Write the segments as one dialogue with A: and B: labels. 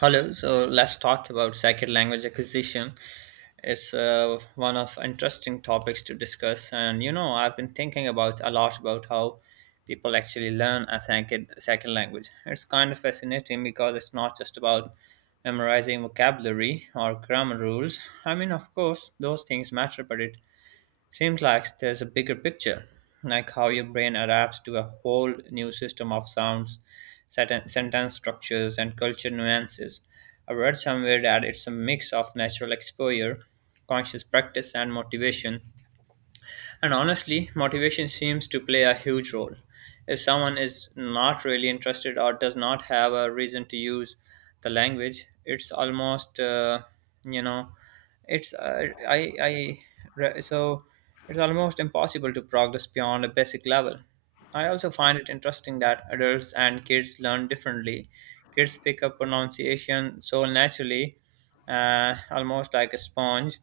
A: Hello. So let's talk about second language acquisition. It's one of interesting topics to discuss, and you know I've been thinking about a lot about how people actually learn a second language. It's kind of fascinating because it's not just about memorizing vocabulary or grammar rules. I mean, of course, those things matter, but it seems like there's a bigger picture, like how your brain adapts to a whole new system of sounds, sentence structures, and culture nuances. I read somewhere that it's a mix of natural exposure, conscious practice, and motivation, and honestly, motivation seems to play a huge role. If someone is not really interested or does not have a reason to use the language, it's almost, you know, it's I re- so it's almost impossible to progress beyond a basic level. I also find it interesting that adults and kids learn differently. Kids pick up pronunciation so naturally, almost like a sponge,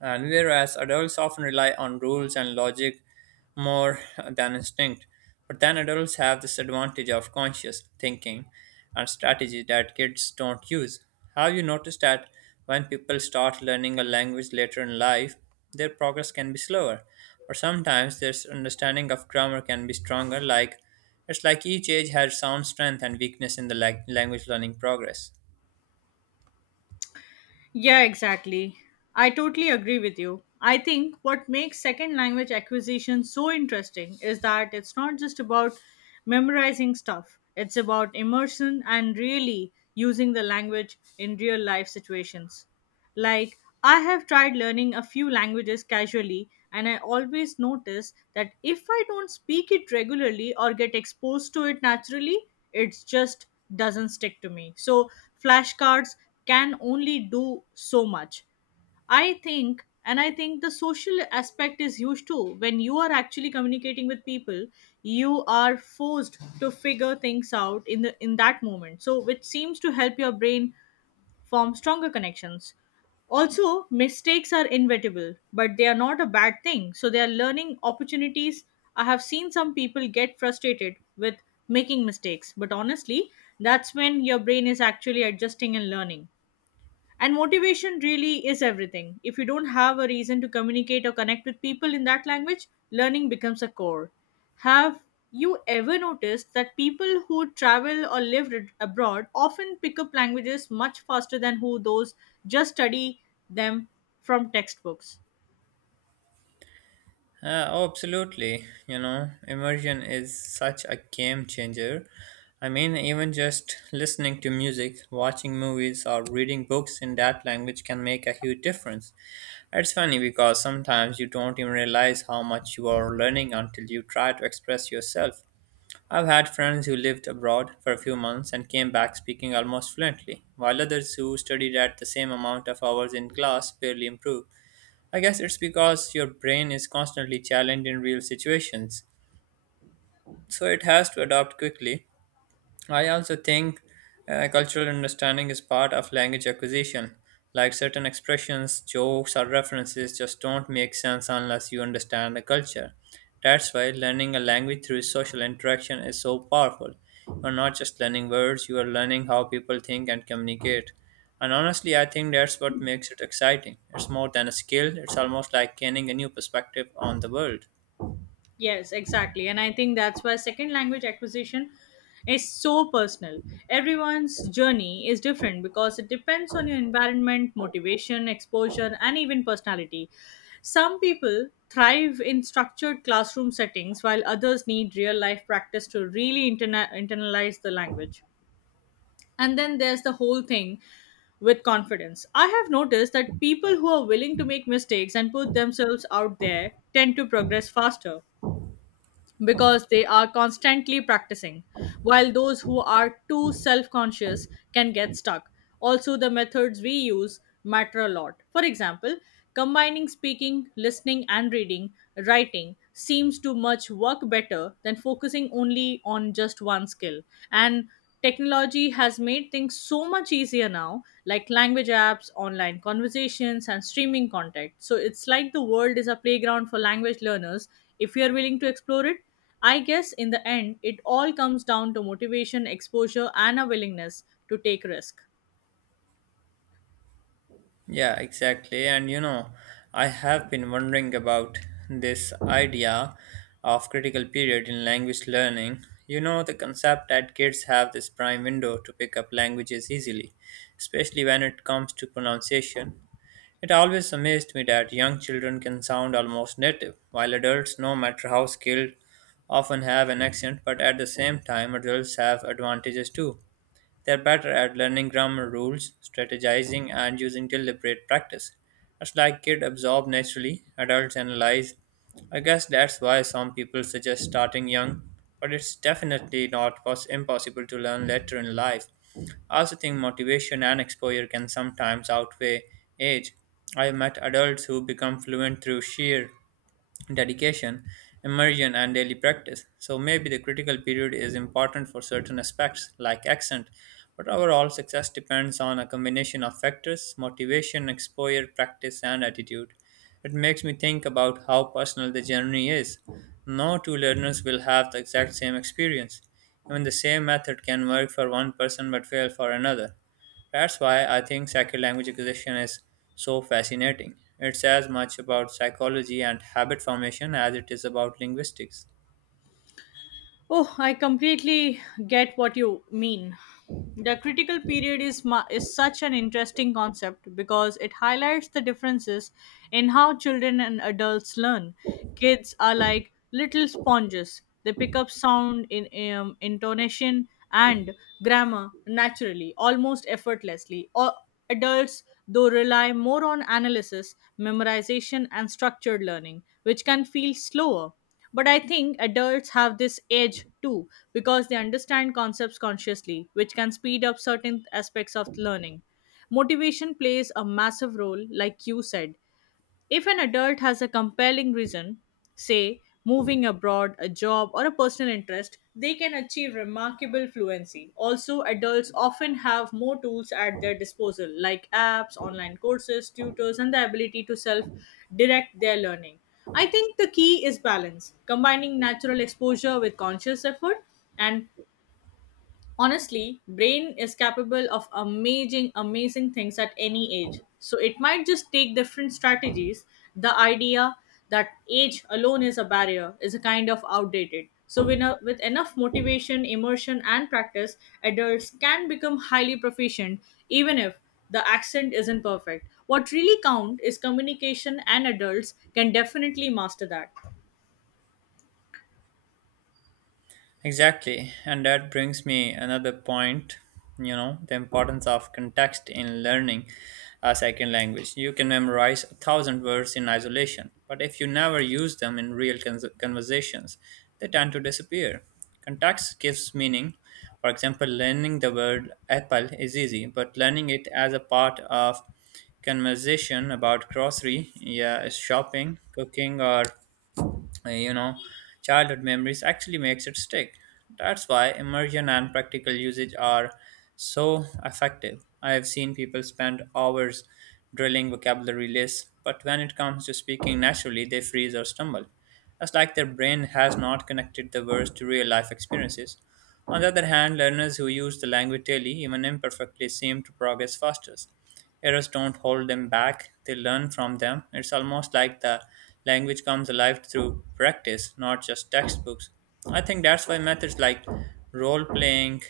A: and whereas adults often rely on rules and logic more than instinct, but then adults have this advantage of conscious thinking and strategy that kids don't use. Have you noticed that when people start learning a language later in life, their progress can be slower, or sometimes their understanding of grammar can be stronger? Like it's like each age has its own strength and weakness in the language learning progress.
B: Yeah, exactly. I totally agree with you. I think what makes second language acquisition so interesting is that it's not just about memorizing stuff, it's about immersion and really using the language in real life situations. Like, I have tried learning a few languages casually, and I always notice that if I don't speak it regularly or get exposed to it naturally, it just doesn't stick to me. So flashcards can only do so much. I think the social aspect is huge too. When you are actually communicating with people, you are forced to figure things out in that moment. So, which seems to help your brain form stronger connections. Also, mistakes are inevitable, but they are not a bad thing. So they are learning opportunities. I have seen some people get frustrated with making mistakes, but honestly, that's when your brain is actually adjusting and learning. And motivation really is everything. If you don't have a reason to communicate or connect with people in that language, learning becomes a core. Have you ever noticed that people who travel or live abroad often pick up languages much faster than who those just study them from textbooks?
A: Oh, absolutely. You know, immersion is such a game changer. I mean, even just listening to music, watching movies, or reading books in that language can make a huge difference. It's funny because sometimes you don't even realize how much you are learning until you try to express yourself. I've had friends who lived abroad for a few months and came back speaking almost fluently, while others who studied at the same amount of hours in class barely improved. I guess it's because your brain is constantly challenged in real situations, so it has to adapt quickly. I also think cultural understanding is part of language acquisition. Like certain expressions, jokes, or references just don't make sense unless you understand the culture. That's why learning a language through social interaction is so powerful. You're not just learning words, you are learning how people think and communicate. And honestly, I think that's what makes it exciting. It's more than a skill, it's almost like gaining a new perspective on the world.
B: Yes, exactly. And I think that's why second language acquisition is so personal. Everyone's journey is different because it depends on your environment, motivation, exposure, and even personality. Some people thrive in structured classroom settings while others need real life practice to really internalize the language. And then there's the whole thing with confidence. I have noticed that people who are willing to make mistakes and put themselves out there tend to progress faster because they are constantly practicing, while those who are too self conscious can get stuck. Also, the methods we use matter a lot. For example, combining speaking, listening, and reading, writing seems to much work better than focusing only on just one skill. And technology has made things so much easier now, like language apps, online conversations, and streaming content. So it's like the world is a playground for language learners if you're willing to explore it. I guess in the end, it all comes down to motivation, exposure, and a willingness to take risk.
A: Yeah, exactly. And you know, I have been wondering about this idea of critical period in language learning. You know, the concept that kids have this prime window to pick up languages easily, especially when it comes to pronunciation. It always amazed me that young children can sound almost native, while adults, no matter how skilled, often have an accent, but at the same time, adults have advantages too. They are better at learning grammar rules, strategizing, and using deliberate practice. It's like kids absorb naturally, adults analyze. I guess that's why some people suggest starting young, but it's definitely not pos- impossible to learn later in life. I also think motivation and exposure can sometimes outweigh age. I have met adults who become fluent through sheer dedication, immersion, and daily practice. So maybe the critical period is important for certain aspects like accent, but overall success depends on a combination of factors: motivation, exposure, practice, and attitude. It makes me think about how personal the journey is. No two learners will have the exact same experience. Even the same method can work for one person but fail for another. That's why I think second language acquisition is so fascinating. It's as much about psychology and habit formation as it is about linguistics.
B: Oh, I completely get what you mean. The critical period is, is such an interesting concept because it highlights the differences in how children and adults learn. Kids are like little sponges, they pick up sound, intonation, and grammar naturally, almost effortlessly. Or adults, though, rely more on analysis, memorization, and structured learning, which can feel slower. But I think adults have this edge too because they understand concepts consciously, which can speed up certain aspects of learning. Motivation plays a massive role, like you said, if an adult has a compelling reason, say moving abroad, a job, or a personal interest, they can achieve remarkable fluency. Also, adults often have more tools at their disposal, like apps, online courses, tutors, and the ability to self direct their learning. I think the key is balance, combining natural exposure with conscious effort, and honestly brain is capable of amazing things at any age, so it might just take different strategies. The idea that age alone is a barrier is a kind of outdated, so with enough motivation, immersion, and practice, adults can become highly proficient even if the accent isn't perfect. What really count is communication, and adults can definitely master that.
A: Exactly, and that brings me another point, you know, the importance of context in learning a second language. You can memorize a thousand words in isolation, but if you never use them in real conversations, they tend to disappear. Context gives meaning. For example, learning the word apple is easy, but learning it as a part of conversation about grocery, yeah, shopping, cooking, or uh, you know childhood memories actually makes it stick. That's why immersion and practical usage are so effective. I have seen people spend hours drilling vocabulary lists, but when it comes to speaking naturally they freeze or stumble. It's like their brain has not connected the words to real life experiences. On the other hand, learners who use the language daily, even imperfectly, seem to progress fastest. Errors don't hold them back, they learn from them. It's almost like the language comes alive through practice, not just textbooks. I think that's why methods like role playing,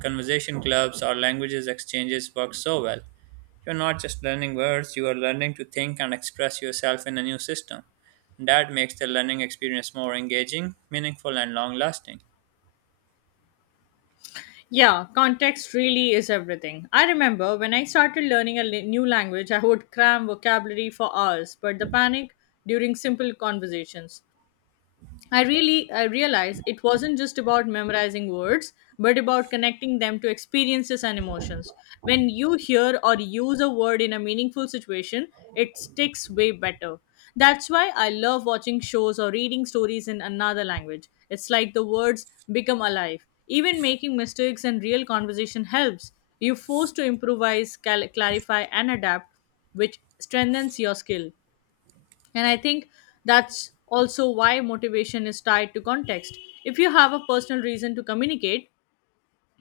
A: conversation clubs, or languages exchanges work so well. You're not just learning words, you are learning to think and express yourself in a new system. That makes the learning experience more engaging, meaningful, and long lasting.
B: Yeah, context really is everything. I remember when I started learning a new language, I would cram vocabulary for hours, but the panic during simple conversations. I realized it wasn't just about memorizing words, but about connecting them to experiences and emotions. When you hear or use a word in a meaningful situation, it sticks way better. That's why I love watching shows or reading stories in another language. It's like the words become alive. Even making mistakes and real conversation helps. You're forced to improvise, clarify, and adapt, which strengthens your skill. And I think that's also why motivation is tied to context. If you have a personal reason to communicate,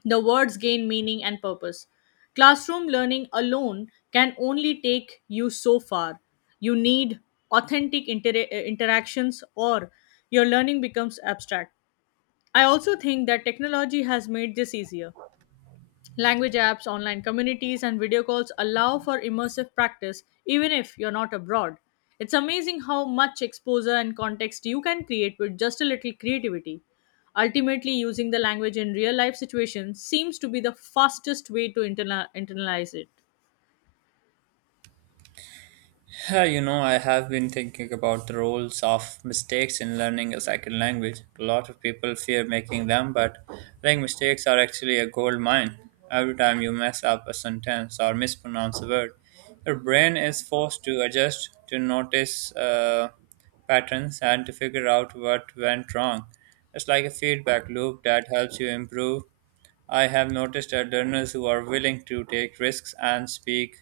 B: the words gain meaning and purpose. Classroom learning alone can only take you so far. You need authentic interactions, or your learning becomes abstract. I also think that technology has made this easier. Language apps, online communities, and video calls allow for immersive practice even if you're not abroad. It's amazing how much exposure and context you can create with just a little creativity. Ultimately, using the language in real life situations seems to be the fastest way to internalize it.
A: Yeah. You know, I have been thinking about the roles of mistakes in learning a second language. A lot of people fear making them, but I think mistakes are actually a gold mine. Every time you mess up a sentence or mispronounce a word, your brain is forced to adjust, to notice patterns, and to figure out what went wrong. It's like a feedback loop that helps you improve. I have noticed that learners who are willing to take risks and speak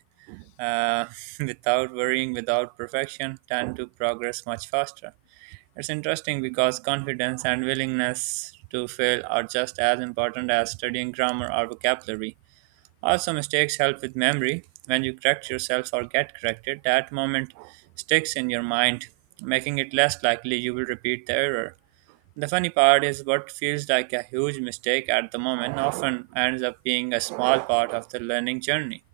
A: uh, without worrying, without perfection, tend to progress much faster. It's interesting because confidence and willingness to fail are just as important as studying grammar or vocabulary. Also, mistakes help with memory. When you correct yourself or get corrected, that moment sticks in your mind, making it less likely you will repeat the error. The funny part is what feels like a huge mistake at the moment often ends up being a small part of the learning journey.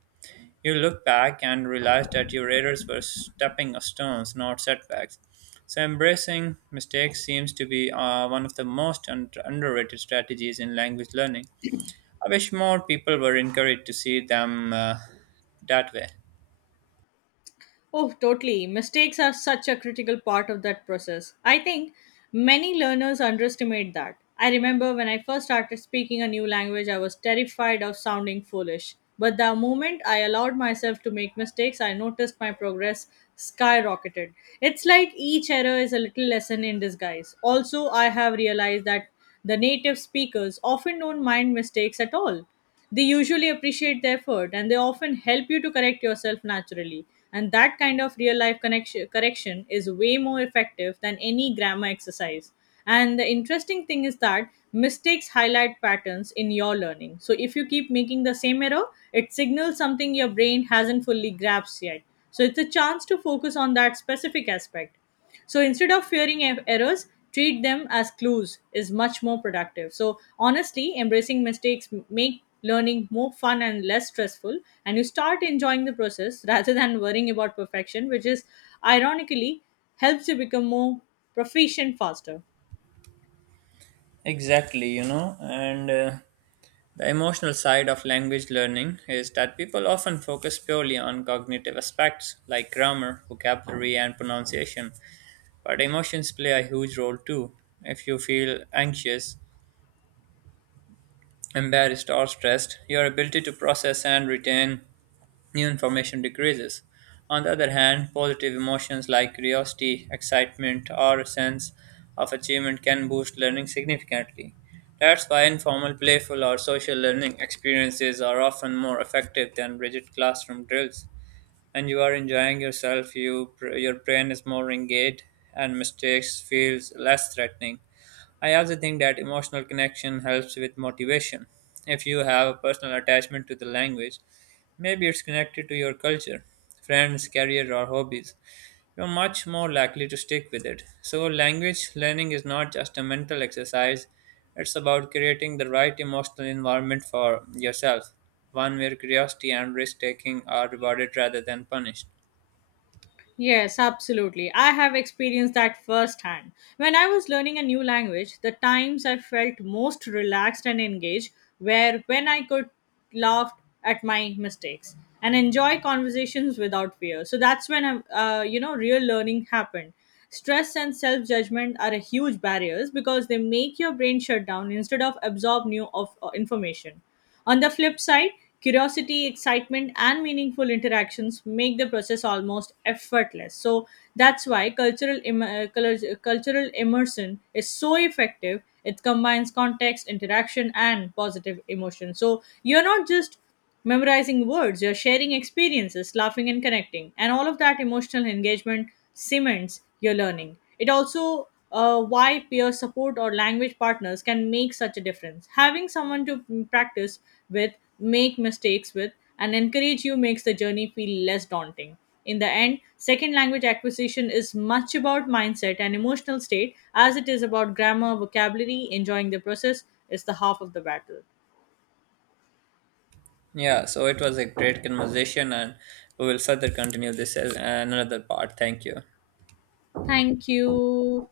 A: You look back and realize that your errors were stepping stones, not setbacks. So, embracing mistakes seems to be one of the most underrated strategies in language learning. I wish more people were encouraged to see them, that way.
B: Oh, totally. Mistakes are such a critical part of that process. I think many learners underestimate that. I remember when I first started speaking a new language, I was terrified of sounding foolish. But the moment I allowed myself to make mistakes, I noticed my progress skyrocketed. It's like each error is a little lesson in disguise. Also, I have realized that the native speakers often don't mind mistakes at all. They usually appreciate the effort and they often help you to correct yourself naturally. And that kind of real life connection, correction is way more effective than any grammar exercise. And the interesting thing is that mistakes highlight patterns in your learning. So if you keep making the same error, it signals something your brain hasn't fully grasped yet. So it's a chance to focus on that specific aspect. So instead of fearing errors, treat them as clues is much more productive. So honestly, embracing mistakes make learning more fun and less stressful, and you start enjoying the process rather than worrying about perfection, which is ironically helps you become more proficient faster.
A: Exactly, you know, and the emotional side of language learning is that people often focus purely on cognitive aspects like grammar, vocabulary, and pronunciation, but emotions play a huge role too. If you feel anxious, embarrassed or stressed, your ability to process and retain new information decreases. On the other hand, positive emotions like curiosity, excitement, or a sense of achievement can boost learning significantly. That's why informal, playful, or social learning experiences are often more effective than rigid classroom drills. And you are enjoying yourself, you, your brain is more engaged, and mistakes feels less threatening. I also think that emotional connection helps with motivation. If you have a personal attachment to the language, maybe it's connected to your culture, friends, career, or hobbies, you're much more likely to stick with it. So, language learning is not just a mental exercise, it's about creating the right emotional environment for yourself, one where curiosity and risk taking are rewarded rather than punished.
B: Yes, absolutely. I have experienced that firsthand. When I was learning a new language, the times I felt most relaxed and engaged were when I could laugh at my mistakes and enjoy conversations without fear. So that's when real learning happened. Stress and self judgment are a huge barriers because they make your brain shut down instead of absorb new of information. On the flip side, curiosity, excitement, and meaningful interactions make the process almost effortless. So that's why cultural immersion is so effective. It combines context, interaction, and positive emotion. So you're not just memorizing words, you're sharing experiences, laughing and connecting. And all of that emotional engagement cements your learning. It also why peer support or language partners can make such a difference. Having someone to practice with, make mistakes with, and encourage you makes the journey feel less daunting. In the end, second language acquisition is much about mindset and emotional state as it is about grammar, vocabulary, enjoying the process is the half of the battle.
A: Yeah, so it was a great conversation, and we will further continue this as another part. Thank you.
B: Thank you.